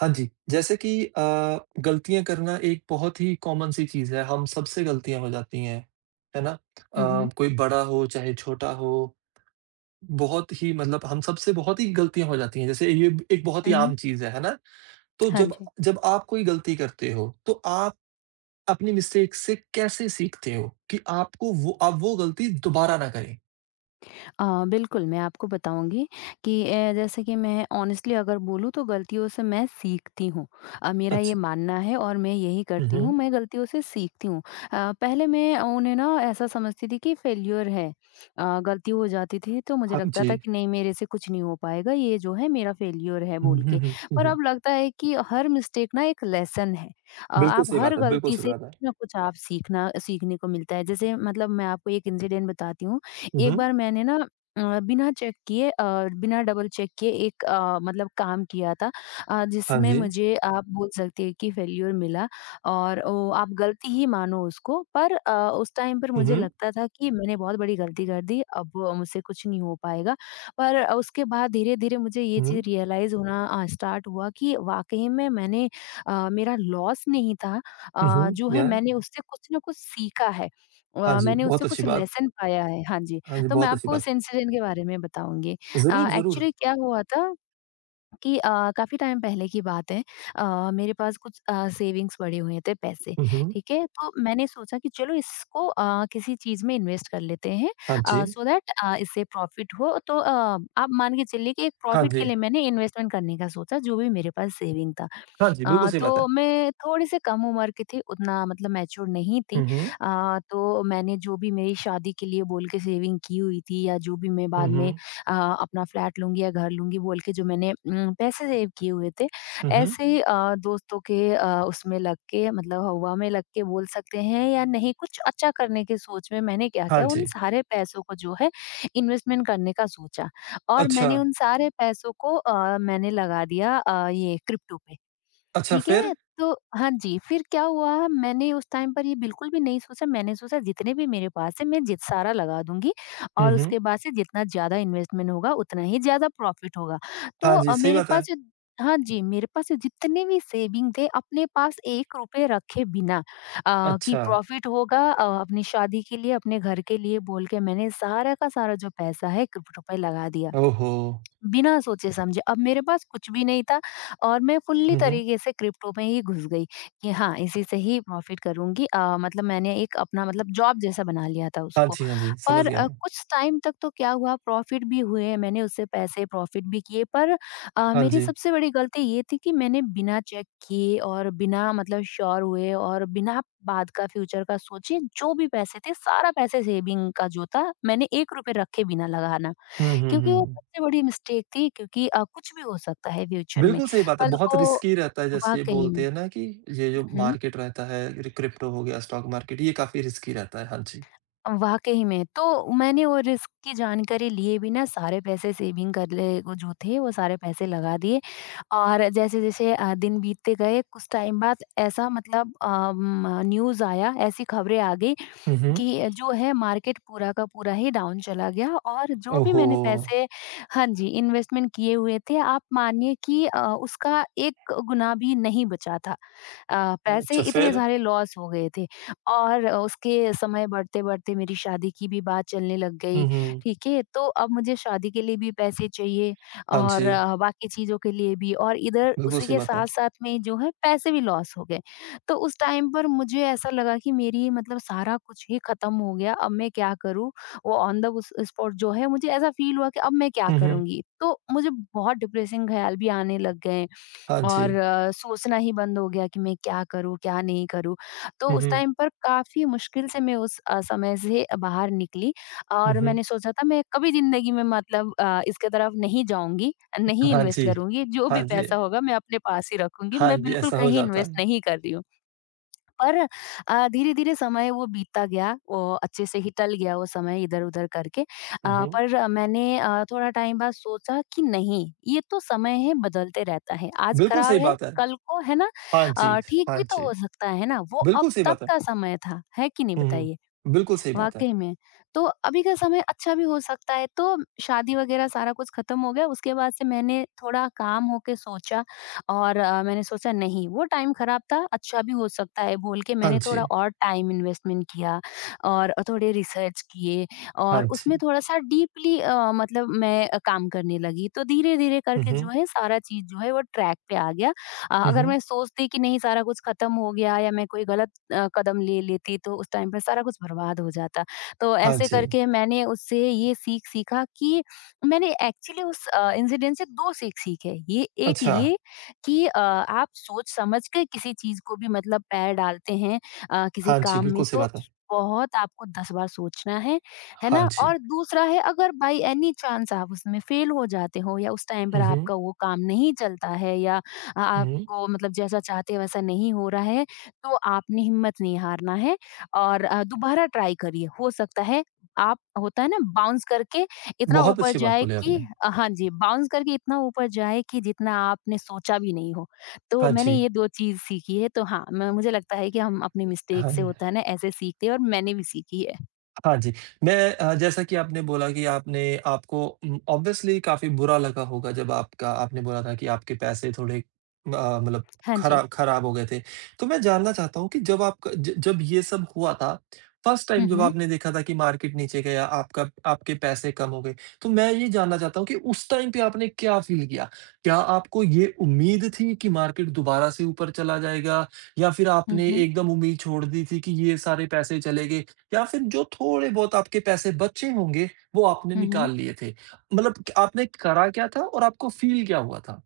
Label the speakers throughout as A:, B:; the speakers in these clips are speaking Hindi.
A: हाँ जी, जैसे कि गलतियाँ करना एक बहुत ही कॉमन सी चीज़ है, हम सबसे गलतियाँ हो जाती हैं, है ना?
B: हुँ, हुँ।
A: कोई बड़ा हो चाहे छोटा हो, बहुत ही मतलब हम सबसे बहुत ही गलतियाँ हो जाती हैं, जैसे ये एक बहुत ही
B: हुँ, हुँ।
A: आम चीज़ है ना? तो
B: हाँ
A: जब
B: जी।
A: जब आप कोई गलती करते हो, तो आप अपनी मिस्टेक से कैसे सीखते हो कि आपको वो गलती दोबारा ना करें?
B: बिल्कुल, मैं आपको बताऊँगी कि जैसे कि मैं ऑनेस्टली अगर बोलूँ तो गलतियों से मैं सीखती हूँ। मेरा ये
A: अच्छा।
B: मानना है और मैं यही
A: हुँ,
B: करती हूँ,
A: हुँ।
B: मैं गलतियों से सीखती हूँ। पहले मैं उन्हें ना ऐसा समझती थी कि फेल्योर है। गलती हो जाती थी तो मुझे
A: हाँ
B: लगता था
A: जी।
B: कि नहीं मेरे से कुछ नहीं हो पाएगा, ये जो है मेरा फेल्योर है
A: हुँ,
B: बोल
A: हुँ,
B: के।
A: हुँ, हुँ,
B: पर
A: हुँ।
B: अब लगता है कि हर मिस्टेक ना एक लेसन है।
A: बिल्कुल
B: आप
A: सही
B: हर
A: बात है, बिल्कुल
B: गलती
A: सही
B: से
A: बात है।
B: ना कुछ आप सीखना सीखने को मिलता है। जैसे मतलब मैं आपको एक इंसिडेंट बताती हूँ।
A: हुँ,
B: एक
A: हुँ।
B: बार मैंने ना बिना चेक किए बिना डबल चेक किए एक मतलब काम किया था
A: हाँ
B: जिसमें
A: जी।
B: मुझे आप बोल सकते हैं कि फेल्योर मिला और आप गलती ही मानो उसको। पर उस टाइम पर
A: हुँ,
B: मुझे
A: हुँ।
B: लगता था कि मैंने बहुत बड़ी गलती कर दी, अब मुझसे कुछ नहीं हो पाएगा। पर उसके बाद धीरे-धीरे मुझे ये चीज़
A: हुँ।
B: रियलाइज़ होना स्टार्ट हुआ कि वाक़ई में मेरा लॉस नहीं था।
A: हुँ, हुँ।
B: जो है
A: या
B: मैंने उससे कुछ ना कुछ सीखा है।
A: हाँ जी,
B: मैंने
A: बहुत
B: उससे
A: अच्छी
B: कुछ
A: बात।
B: लेसन पाया है। हाँ जी।
A: हाँ जी,
B: तो मैं
A: बहुत अच्छी
B: आपको
A: बात।
B: उस इंसिडेंट के बारे में बताऊँगी।
A: ज़रूर, ज़रूर।
B: एक्चुअली क्या हुआ था कि काफ़ी टाइम पहले की बात है। अ, मेरे पास कुछ सेविंग्स पड़े हुए थे पैसे,
A: हुँ, हुँ।
B: ठीक है? तो मैंने सोचा कि चलो इसको किसी चीज़ में इन्वेस्ट कर लेते हैं
A: हाँ जी।
B: सो दैट इससे प्रॉफ़िट हो। तो आप मान के चलिए कि एक
A: हाँ
B: प्रॉफ़िट के
A: जी।
B: लिए मैंने इन्वेस्टमेंट करने का सोचा, जो भी मेरे पास सेविंग था।
A: हाँ जी, बिल्कुल सही बात है।
B: तो मैं थोड़ी-सी कम उम्र की थी, उतना मतलब मैच्योर नहीं थी।
A: हुँ, हुँ।
B: तो मैंने जो भी मेरी शादी के लिए बोल के सेविंग की हुई थी, या जो भी मैं
A: हुँ,
B: बाद में
A: हुँ।
B: अ, अपना फ्लैट लूँगी या घर लूँगी बोल के जो मैंने पैसे सेव किए हुए थे,
A: हुँ, हुँ।
B: ऐसे ही दोस्तों के उसमें लग के मतलब हवा में लग के बोल सकते हैं या नहीं, कुछ अच्छा करने की सोच में मैंने क्या
A: हाँ
B: किया, उन
A: जी।
B: सारे पैसों को जो है इन्वेस्टमेंट करने का सोचा और
A: अच्छा।
B: मैंने उन सारे पैसों को मैंने लगा दिया ये क्रिप्टो पे।
A: अच्छा
B: ठीक
A: फिर?
B: है? तो हाँ जी, फिर क्या हुआ, मैंने उस टाइम पर ये बिल्कुल भी नहीं सोचा, मैंने सोचा जितने भी मेरे पास है मैं जित सारा लगा दूँगी
A: हुँ,
B: और
A: हुँ।
B: उसके बाद से जितना ज़्यादा इन्वेस्टमेंट होगा उतना ही ज़्यादा प्रॉफ़िट होगा। तो
A: हाँ जी,
B: अ,
A: सही
B: मेरे
A: बात
B: पास
A: है।
B: जो हाँ जी, मेरे पास जो जितने भी सेविंग थे अपने पास ₹1 रखे बिना, कि
A: अच्छा।
B: प्रॉफ़िट होगा अपनी शादी के लिए, अपने घर के लिए बोल के मैंने सारा का सारा जो पैसा है क्रिप्टो पे लगा दिया।
A: ओहो!
B: बिना सोचे-समझे। अब मेरे पास कुछ भी नहीं था और मैं फुल्ली
A: हुँ, हुँ।
B: तरीके से क्रिप्टो में ही घुस गई कि हाँ, इसी से ही प्रॉफ़िट करूँगी। मतलब मैंने एक अपना मतलब जॉब जैसा बना लिया था
A: हाँ
B: उसको।
A: जी, हाँ जी, समझ
B: पर
A: गया मैं।
B: कुछ टाइम तक तो क्या हुआ, प्रॉफ़िट भी हुए, मैंने उससे पैसे प्रॉफ़िट भी किए। पर
A: हाँ
B: मेरी
A: जी।
B: सबसे बड़ी गलती ये थी कि मैंने बिना चेक किए और बिना मतलब श्योर हुए और बिना बाद का फ्यूचर का सोचे जो भी पैसे थे, सारा पैसे सेविंग का जो था मैंने ₹1 रखे बिना लगाना।
A: हुँ, हुँ,
B: क्योंकि वो
A: हुँ।
B: सबसे बड़ी मिस्टेक थी, क्योंकि कुछ भी हो सकता है फ्यूचर में।
A: बिल्कुल सही बात है,
B: कल
A: बहुत
B: को
A: रिस्की रहता है जैसे ये
B: वाक़ई
A: बोलते
B: में
A: हैं ना कि ये जो
B: हुँ,
A: मार्केट रहता है, क्रिप्टो हो गया, स्टॉक मार्केट, ये काफ़ी रिस्की रहता है। हाँ जी।
B: वाक़ई में। तो मैंने वो रिस्क की जानकारी लिए बिना सारे पैसे सेविंग कर ले वो जो थे वो सारे पैसे लगा दिए और जैसे-जैसे दिन बीतते गए कुछ टाइम बाद ऐसा मतलब न्यूज़ आया, ऐसी खबरें आ गई
A: हुँ, हुँ।
B: कि जो है मार्केट पूरा का पूरा ही डाउन चला गया और जो भी
A: ओहो!
B: मैंने पैसे हाँ जी, इन्वेस्टमेंट किए हुए थे, आप मानिए कि उसका 1 गुना भी नहीं बचा था। पैसे
A: अच्छा
B: इतने
A: फिर?
B: सारे लॉस हो गए थे और उसके समय बढ़ते-बढ़ते मेरी शादी की भी बात चलने लग गई,
A: हुँ, हुँ।
B: ठीक है? तो अब मुझे शादी के लिए भी पैसे चाहिए
A: हाँ
B: और
A: जी,
B: बाकी चीज़ों के लिए भी, और इधर
A: बिल्कुल
B: उसी
A: सही
B: के
A: बात है।
B: साथ-साथ में जो है पैसे भी लॉस हो गए। तो उस टाइम पर मुझे ऐसा लगा कि मेरी मतलब सारा कुछ ही खत्म हो गया, अब मैं क्या करूँ? वो ऑन द उस स्पॉट जो है मुझे ऐसा फ़ील हुआ कि अब मैं क्या
A: हुँ, हुँ।
B: करूँगी? तो मुझे बहुत डिप्रेसिंग ख़्याल भी आने लग गए
A: हाँ
B: और
A: जी।
B: सोचना ही बंद हो गया कि मैं क्या करूँ, क्या नहीं करूँ? तो
A: हुँ,
B: उस
A: हुँ।
B: टाइम पर काफ़ी मुश्किल से मैं उस समय से बाहर निकली
A: हुँ,
B: और
A: हुँ।
B: मैंने सोचा था मैं कभी ज़िंदगी में मतलब इसके तरफ नहीं जाऊँगी, नहीं
A: हाँ
B: इन्वेस्ट
A: जी।
B: करूँगी, जो
A: हाँ
B: भी
A: जी।
B: पैसा होगा मैं अपने पास ही रखूँगी,
A: हाँ
B: मैं
A: जी,
B: बिल्कुल
A: ऐसा हो
B: कहीं
A: जाता
B: इन्वेस्ट
A: है।
B: नहीं कर रही हूँ। पर धीरे-धीरे समय वो बीतता गया, वो अच्छे से ही टल गया वो समय इधर-उधर करके।
A: हुँ,
B: अ,
A: हुँ।
B: पर अ, मैंने अ, थोड़ा टाइम बाद सोचा कि नहीं, ये तो समय है बदलते रहता है। आज
A: बिल्कुल सही
B: खराब है,
A: बात है।
B: कल को है ना
A: हाँ जी,
B: ठीक
A: हाँ
B: भी तो
A: जी।
B: हो सकता है ना? वो अब
A: बिल्कुल सही
B: तब
A: बात है।
B: का समय था, है कि नहीं
A: हुँ,
B: बताइए?
A: हुँ। बिल्कुल सही बात है।
B: वाक़ई में। तो अभी का समय अच्छा भी हो सकता है, तो शादी वग़ैरह सारा कुछ ख़त्म हो गया, उसके बाद से मैंने थोड़ा काम हो के सोचा और मैंने सोचा नहीं वो टाइम ख़राब था, अच्छा भी हो सकता है बोल के
A: हाँ
B: मैंने थोड़ा
A: जी,
B: और टाइम इन्वेस्टमेंट किया और थोड़े रिसर्च किए
A: हाँ
B: और उसमें
A: जी।
B: थोड़ा-सा डीपली मतलब मैं काम करने लगी। तो धीरे-धीरे
A: हुँ,
B: करके जो
A: हुँ।
B: है सारा चीज़ जो है वो ट्रैक पे आ गया।
A: हुँ,
B: अगर
A: हुँ।
B: मैं सोचती कि नहीं सारा कुछ ख़त्म हो गया या मैं कोई गलत कदम ले लेती तो उस टाइम पे सारा कुछ बर्बाद हो जाता। तो
A: हाँ
B: ऐसे
A: जी।
B: करके मैंने उससे ये सीख सीखा कि मैंने एक्चुअली उस इंसिडेंट से 2 सीख सीखे।
A: अच्छा,
B: ये कि आप सोच समझ के किसी चीज़ को भी मतलब पैर डालते हैं किसी
A: हाँ जी,
B: काम में,
A: बिल्कुल सही
B: तो
A: बात है।
B: बहुत आपको 10 बार सोचना है
A: हाँ
B: ना?
A: जी।
B: और दूसरा है, अगर बाई एनी चांस आप उसमें फेल हो जाते हो या उस टाइम पर
A: हुँ, हुँ।
B: आपका वो काम नहीं चलता है या
A: हुँ, हुँ।
B: आपको मतलब जैसा चाहते हैं वैसा नहीं हो रहा है, तो आपने हिम्मत नहीं हारना है और दोबारा ट्राई करिए। हो सकता है आप होता है ना बाउंस करके इतना
A: बहुत
B: ऊपर
A: अच्छी बात
B: जाए
A: बोली
B: कि
A: आपने।
B: हाँ जी, बाउंस करके इतना ऊपर जाए कि जितना आपने सोचा भी नहीं हो। तो
A: हाँ
B: मैंने
A: जी,
B: ये 2 चीज़ सीखी है। तो हाँ, मैं मुझे लगता है कि हम अपनी मिस्टेक
A: हाँ
B: से
A: जी।
B: होता है ना ऐसे सीखते हैं और मैंने भी सीखी है।
A: हाँ जी। मैं जैसा कि आपने बोला कि आपने आपको ऑब्वियसली काफ़ी बुरा लगा होगा जब आपका आपने बोला था कि आपके पैसे थोड़े मतलब
B: हाँ जी।
A: खराब हो गए थे। तो मैं जानना चाहता हूँ कि जब आपका ज जब ये सब हुआ था, फर्स्ट टाइम
B: हुँ,
A: जब
B: हुँ।
A: आपने देखा था कि मार्केट नीचे गया, आपका आपके पैसे कम हो गए, तो मैं ये जानना चाहता हूँ कि उस टाइम पे आपने क्या फ़ील किया? क्या आपको ये उम्मीद थी कि मार्केट दोबारा से ऊपर चला जाएगा या फिर
B: हुँ,
A: आपने
B: हुँ।
A: एकदम उम्मीद छोड़ दी थी कि ये सारे पैसे चले गए या फिर जो थोड़े बहुत आपके पैसे बचे होंगे, वो आपने
B: हुँ,
A: निकाल
B: हुँ।
A: लिए थे? मतलब क आपने करा क्या था और आपको फ़ील क्या हुआ था?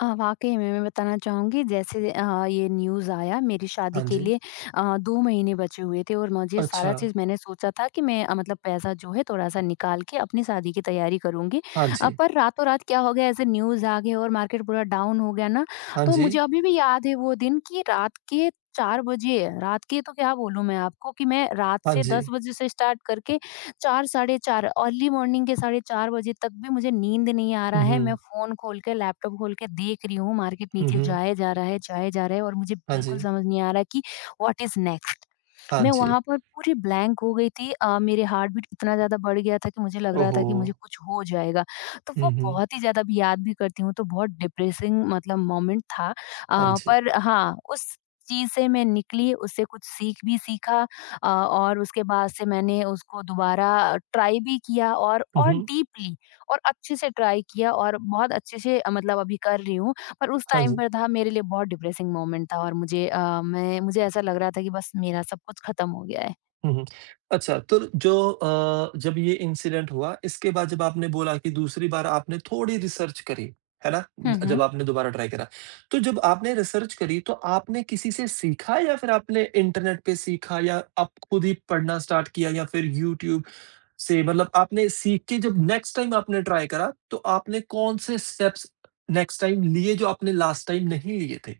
B: वाक़ई में मैं बताना चाहूँगी। जैसे ये न्यूज़ आया मेरी
A: हाँ
B: शादी के
A: जी।
B: लिए 2 महीने बचे हुए थे और मुझे
A: अच्छा।
B: सारा चीज़ मैंने सोचा था कि मैं मतलब पैसा जो है थोड़ा-सा निकाल के अपनी शादी की तैयारी करूँगी।
A: हाँ जी।
B: पर रातों-रात क्या हो गया, ऐसे न्यूज़ आ गए और मार्केट पूरा डाउन हो गया ना,
A: हाँ
B: तो
A: जी।
B: मुझे अभी भी याद है वो दिन, कि रात के 4 बजे रात के तो क्या बोलूँ मैं आपको कि मैं रात
A: हाँ
B: से 10
A: जी।
B: बजे से स्टार्ट करके 4 साढ़े 4 अर्ली मॉर्निंग के साढ़े 4 बजे तक भी मुझे नींद नहीं आ
A: हुँ,
B: रहा है। मैं
A: हुँ।
B: फ़ोन खोल के, लैपटॉप खोल के देख रही हूँ, मार्केट
A: हुँ,
B: नीचे
A: हुँ।
B: जाया जा रहा है और मुझे
A: हाँ
B: बिल्कुल
A: जी।
B: समझ नहीं आ रहा कि व्हाट इज़ नेक्स्ट?
A: हाँ
B: मैं
A: जी।
B: वहाँ पर पूरी ब्लैंक हो गई थी। मेरे हार्ट बीट इतना ज़्यादा बढ़ गया था कि मुझे लग
A: ओह
B: रहा
A: हो!
B: था कि मुझे कुछ हो जाएगा। तो
A: हुँ,
B: वो
A: हुँ।
B: बहुत ही ज़्यादा, अभी याद भी करती हूँ तो बहुत डिप्रेसिंग मतलब मोमेंट था।
A: हाँ जी।
B: पर हाँ, उस चीज़ से मैं निकली, उससे कुछ सीख भी सीखा। और उसके बाद से मैंने उसको दोबारा ट्राई भी किया और
A: हुँ, हुँ।
B: डीपली और अच्छे से ट्राई किया और बहुत अच्छे से मतलब अभी कर रही हूँ। पर उस
A: हाँ
B: टाइम
A: जी।
B: पर था, मेरे लिए बहुत डिप्रेसिंग मोमेंट था और मुझे अ, मैं मुझे ऐसा लग रहा था कि बस मेरा सब कुछ खत्म हो गया है।
A: हुँ, हुँ। अच्छा तो जब ये इंसिडेंट हुआ इसके बाद जब आपने बोला कि दूसरी बार आपने थोड़ी रिसर्च करी, है ना?
B: हुँ,
A: जब
B: हुँ।
A: आपने दोबारा ट्राई करा। तो जब आपने रिसर्च करी तो आपने किसी से सीखा या फिर आपने इंटरनेट पे सीखा या आप खुद ही पढ़ना स्टार्ट किया या फिर यूट्यूब से मतलब आपने सीख के जब नेक्स्ट टाइम आपने ट्राई करा तो आपने कौन से स्टेप्स नेक्स्ट टाइम लिए जो आपने लास्ट टाइम नहीं लिए थे?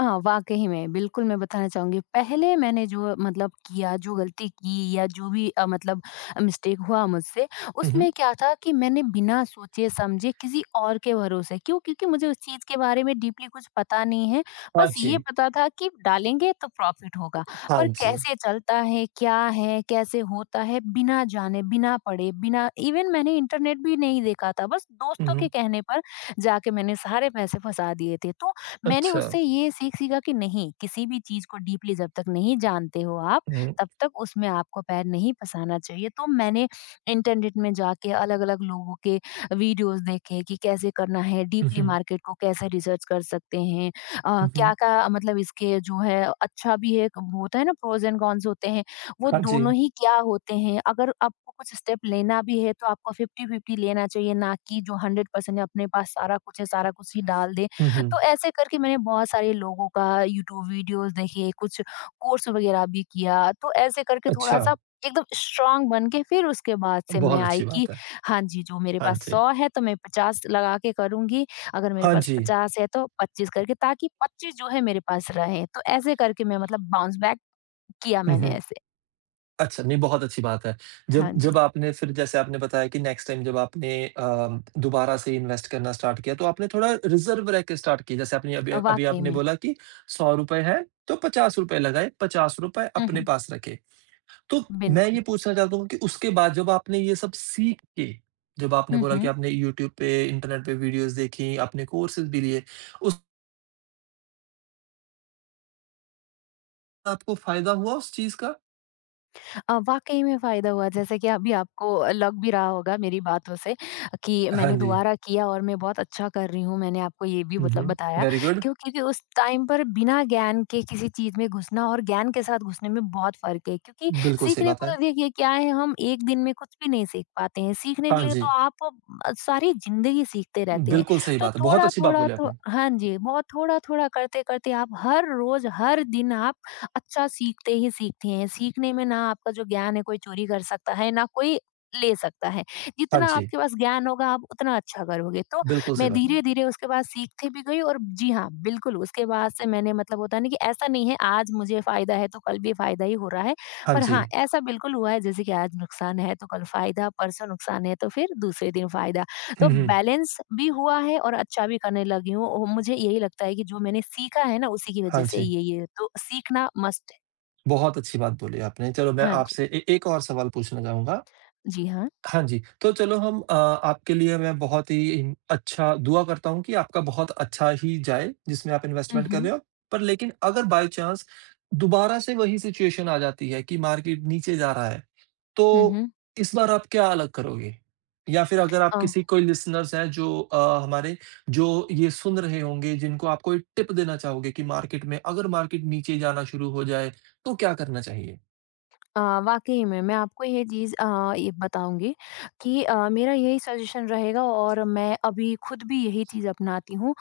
B: हाँ, वाक़ई में, बिल्कुल मैं बताना चाहूँगी। पहले मैंने जो मतलब किया, जो गलती की या जो भी मतलब मिस्टेक हुआ मुझसे,
A: हुँ,
B: उसमें
A: हुँ।
B: क्या था कि मैंने बिना सोचे-समझे किसी और के भरोसे क्यों? क्योंकि मुझे उस चीज़ के बारे में डीपली कुछ पता नहीं है।
A: हाँ
B: बस ये
A: जी।
B: पता था कि डालेंगे तो प्रॉफ़िट होगा,
A: हाँ
B: पर
A: जी।
B: कैसे चलता है, क्या है, कैसे होता है, बिना जाने, बिना पढ़े, बिना इवन मैंने इंटरनेट भी नहीं देखा था। बस
A: हुँ,
B: दोस्तों के
A: हुँ।
B: कहने पर जाके मैंने सारे पैसे फँसा दिए थे। तो मैंने
A: अच्छा।
B: उससे ये सीख सीखा कि नहीं किसी भी चीज को डीपली जब तक नहीं जानते हो आप
A: हुँ।
B: तब तक उसमें आपको पैर नहीं फंसाना चाहिए। तो मैंने इंटरनेट में जाके अलग अलग लोगों के वीडियोस देखे कि कैसे करना है,
A: हुँ,
B: डीपली
A: हुँ।
B: मार्केट को कैसे रिसर्च कर सकते हैं।
A: हुँ, हुँ।
B: क्या क्या मतलब इसके जो है अच्छा भी है, होता है ना, प्रोज एंड कॉन्स होते हैं। वो
A: हाँ जी।
B: दोनों ही क्या होते हैं, अगर आपको कुछ स्टेप लेना भी है तो आपको फिफ्टी फिफ्टी लेना चाहिए, ना कि जो हंड्रेड परसेंट अपने पास सारा कुछ है सारा कुछ ही डाल दे
A: हुँ, हुँ।
B: तो ऐसे करके मैंने बहुत सारे लोगों का यूट्यूब वीडियोस देखे, कुछ कोर्स वगैरह भी किया, तो ऐसे करके
A: अच्छा,
B: थोड़ा-सा एकदम स्ट्रॉन्ग बन के फिर उसके बाद से
A: बहुत
B: मैं आई
A: अच्छी
B: कि
A: बात है।
B: हाँ जी, जो मेरे
A: हाँ
B: पास
A: जी।
B: 100 है तो मैं 50 लगा के करूँगी, अगर मेरे
A: हाँ
B: पास
A: जी।
B: 50 है तो 25 करके ताकि 25 जो है मेरे पास रहें। तो ऐसे करके मैं मतलब बाउंस बैक किया
A: हुँ,
B: मैंने
A: हुँ।
B: ऐसे।
A: अच्छा, नहीं बहुत अच्छी बात है। जब
B: हाँ जी,
A: जब आपने फिर जैसे आपने बताया कि नेक्स्ट टाइम जब आपने दोबारा से इन्वेस्ट करना स्टार्ट किया, तो आपने थोड़ा रिज़र्व रख के स्टार्ट किया। जैसे आपने अभी अभी
B: वाक़ई
A: आपने
B: में।
A: बोला कि ₹100 है, तो ₹50 लगाए, ₹50
B: हुँ,
A: अपने
B: हुँ।
A: पास रखे। तो मैं ये
B: बिल्कुल।
A: पूछना चाहता हूँ कि उसके बाद जब आपने ये सब सीख के, जब आपने
B: हुँ,
A: बोला कि
B: हुँ।
A: आपने यूट्यूब पे, इंटरनेट पे वीडियोज़ देखी, आपने कोर्सेज़ भी लिए, उस आपको फ़ायदा हुआ उस चीज़ का?
B: वाक़ई में फ़ायदा हुआ। जैसे कि अभी आपको लग भी रहा होगा मेरी बातों से कि
A: हाँ
B: मैंने
A: जी।
B: दोबारा किया और मैं बहुत अच्छा कर रही हूँ। मैंने आपको ये भी
A: हुँ,
B: मतलब
A: हुँ।
B: बताया
A: वेरी गुड।
B: क्यों, क्योंकि उस टाइम पर बिना ज्ञान के किसी चीज़ में घुसना और ज्ञान के साथ घुसने में बहुत फ़र्क है। क्योंकि
A: बिल्कुल सही
B: सीखने
A: बात
B: को
A: है।
B: तो देखिए क्या है, हम एक दिन में कुछ भी नहीं सीख पाते हैं। सीखने
A: हाँ
B: के लिए तो
A: जी।
B: आप सारी ज़िंदगी सीखते रहते हैं।
A: बिल्कुल सही
B: तो
A: बात है। बहुत अच्छी बात
B: थोड़ा-थोड़ा
A: बोली
B: तो
A: आपने।
B: हाँ जी, बहुत थोड़ा-थोड़ा करते-करते आप हर रोज़ हर दिन आप अच्छा सीखते ही सीखते हैं। सीखने में ना आपका जो ज्ञान है कोई चोरी कर सकता है, ना कोई ले सकता है।
A: हाँ
B: जितना
A: जी।
B: आपके पास ज्ञान होगा आप उतना अच्छा करोगे। तो
A: बिल्कुल सही
B: मैं
A: बात है।
B: धीरे-धीरे उसके बाद सीखती भी गई और जी हाँ, बिल्कुल उसके बाद से मैंने मतलब होता है ना कि ऐसा नहीं है आज मुझे फ़ायदा है तो कल भी फ़ायदा ही हो रहा है।
A: हाँ
B: पर
A: जी।
B: हाँ, ऐसा बिल्कुल हुआ है जैसे कि आज नुकसान है तो कल फ़ायदा, परसों नुकसान है तो फिर दूसरे दिन फ़ायदा। तो
A: हुँ, हुँ।
B: बैलेंस भी हुआ है और अच्छा भी करने लगी हूँ और मुझे यही लगता है कि जो मैंने सीखा है ना, उसी की
A: हाँ
B: वजह से।
A: जी।
B: ये तो सीखना मस्ट है।
A: बहुत अच्छी बात बोली आपने। चलो मैं
B: हाँ जी।
A: आपसे ए एक और सवाल पूछना चाहूँगा।
B: जी हाँ।
A: हाँ जी, तो चलो हम आपके लिए मैं बहुत ही अच्छा दुआ करता हूँ कि आपका बहुत अच्छा ही जाए, जिसमें आप
B: हुँ,
A: इन्वेस्टमेंट कर
B: हुँ।
A: रहे हो। पर लेकिन अगर बाय चांस दोबारा से वही सिचुएशन आ जाती है कि मार्केट नीचे जा रहा है,
B: हुँ,
A: तो
B: हुँ।
A: इस बार आप क्या अलग करोगे? या फिर अगर आप किसी कोई लिसनर्स हैं जो हमारे जो ये सुन रहे होंगे, जिनको आप कोई टिप देना चाहोगे कि मार्केट में अगर मार्केट नीचे जाना शुरू हो जाए, तो क्या करना चाहिए?
B: अ, वाक़ई में, मैं आपको ये चीज़ ये बताऊँगी कि मेरा यही सजेशन रहेगा और मैं अभी खुद भी यही चीज़ अपनाती हूँ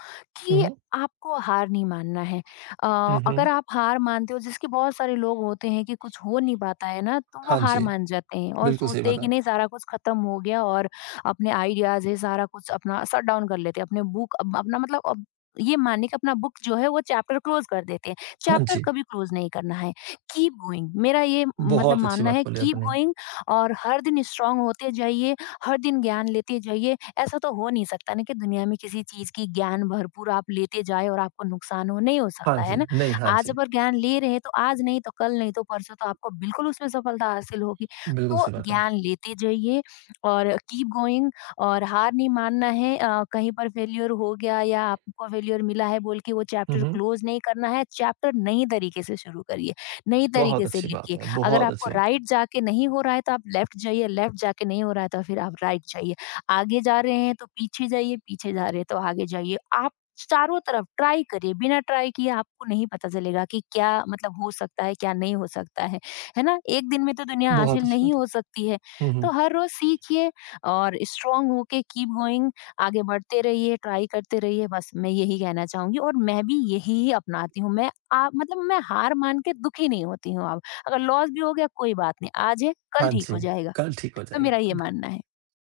A: हुँ,
B: कि
A: हुँ।
B: आपको हार नहीं मानना है। अ,
A: हुँ,
B: अगर
A: हुँ।
B: आप हार मानते हो, जिसके बहुत सारे लोग होते हैं कि कुछ हो नहीं पाता है ना, तो वो
A: हाँ
B: हार
A: जी,
B: मान जाते हैं और
A: बिल्कुल सही
B: सोचते हैं कि
A: बताया।
B: नहीं सारा कुछ ख़त्म हो गया और अपने आइडियाज़ है सारा कुछ अपना शट डाउन कर लेते हैं, अपने बुक अप अपना मतलब अब ये मानने का अपना बुक जो है वो चैप्टर क्लोज़ कर देते हैं।
A: हाँ
B: चैप्टर
A: जी।
B: कभी क्लोज़ नहीं करना है। कीप गोइंग मेरा ये मतलब
A: बहुत अच्छी
B: मानना
A: बात
B: है,
A: बोली
B: कीप
A: आपने।
B: गोइंग और हर दिन स्ट्रांग होते जाइए, हर दिन ज्ञान लेते जाइए। ऐसा तो हो नहीं सकता ना कि दुनिया में किसी चीज़ की ज्ञान भरपूर आप लेते जाएँ और आपको नुकसान हो, नहीं हो
A: हाँ
B: सकता, है ना?
A: जी, नहीं, हाँ
B: आज
A: जी,
B: अगर ज्ञान ले रहे हैं तो आज नहीं तो कल, नहीं तो परसों तो आपको बिल्कुल उसमें सफलता हासिल होगी।
A: बिल्कुल
B: तो
A: सही बात है।
B: ज्ञान लेते जाइए और कीप गोइंग और हार नहीं मानना है। कहीं पर फेल्योर हो गया या आपको फेल्योर मिला है बोल के वो
A: हुँ,
B: चैप्टर
A: हुँ,
B: क्लोज़ नहीं करना है, चैप्टर नए तरीके से शुरू करिए। नई
A: बहुत
B: तरीके से
A: अच्छी बात
B: लिखिए।
A: है,
B: अगर
A: बहुत
B: आपको
A: अच्छी बात है,
B: राइट जाके नहीं हो रहा है तो आप लेफ्ट जाइए, लेफ्ट जाके नहीं हो रहा है तो फिर आप राइट जाइए। आगे जा रहे हैं तो पीछे जाइए, पीछे जा रहे हैं तो आगे जाइए। आप चारों तरफ ट्राई करिए, बिना ट्राई किए आपको नहीं पता चलेगा कि क्या मतलब हो सकता है, क्या नहीं हो सकता है। है ना? एक दिन में तो दुनिया
A: बहुत
B: हासिल
A: अच्छी
B: नहीं
A: बात
B: हो
A: है।
B: सकती है।
A: हुँ, हुँ।
B: तो हर रोज़ सीखिए और स्ट्रॉन्ग होके कीप गोइंग, आगे बढ़ते रहिए, ट्राई करते रहिए। बस मैं यही कहना चाहूँगी और मैं भी यही अपनाती हूँ। मैं आप मतलब मैं हार मान के दुखी नहीं होती हूँ अब। अगर लॉस भी हो गया कोई बात नहीं, आज है कल
A: हाँ
B: ठीक
A: जी,
B: हो जाएगा।
A: कल ठीक हो
B: तो मेरा ये
A: जाएगा।
B: मानना है।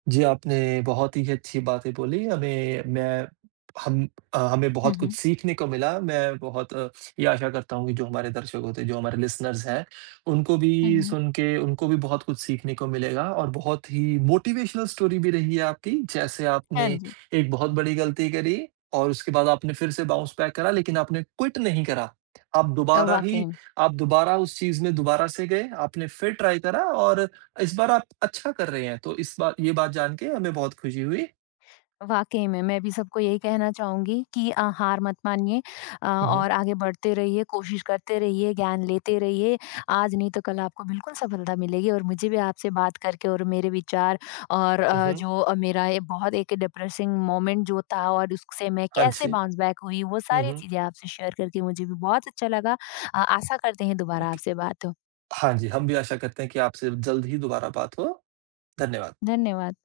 A: जी, आपने बहुत ही अच्छी बातें बोली। हमें मैं हम अ, हमें
B: हुँ,
A: बहुत कुछ
B: हुँ।
A: सीखने को मिला। मैं बहुत ये आशा करता हूँ कि जो हमारे दर्शक होते हैं, जो हमारे लिसनर्स हैं, उनको
B: हुँ,
A: भी
B: हुँ।
A: सुन के उनको भी बहुत कुछ सीखने को मिलेगा और बहुत ही मोटिवेशनल स्टोरी भी रही है आपकी। जैसे
B: हाँ
A: आपने
B: जी।
A: एक बहुत बड़ी गलती करी और उसके बाद आपने फिर से बाउंस बैक करा, लेकिन आपने क्विट नहीं करा। आप दोबारा
B: वाक़ई
A: ही
B: में।
A: आप दोबारा उस चीज़ में दोबारा से गए, आपने फिर ट्राई करा और इस बार आप अच्छा कर रहे हैं, तो इस बार ये बात जान के हमें बहुत खुशी हुई।
B: वाक़ई में, मैं भी सबको यही कहना चाहूँगी कि हार मत मानिए,
A: हुँ, हुँ।
B: और आगे बढ़ते रहिए, कोशिश करते रहिए, ज्ञान लेते रहिए। आज नहीं तो कल आपको बिल्कुल सफलता मिलेगी और मुझे भी आपसे बात करके और मेरे विचार और
A: हुँ, हुँ।
B: मेरा ये बहुत एक डिप्रेसिंग मोमेंट जो था और उससे मैं
A: हाँ
B: कैसे
A: जी।
B: बाउंस बैक हुई, वो
A: हुँ,
B: सारी
A: हुँ।
B: चीज़ें आपसे शेयर करके मुझे भी बहुत अच्छा लगा। आशा करते हैं दोबारा
A: अक
B: आपसे बात हो।
A: हाँ जी, हम भी आशा करते हैं कि आपसे जल्द ही दोबारा बात हो। धन्यवाद।
B: धन्यवाद।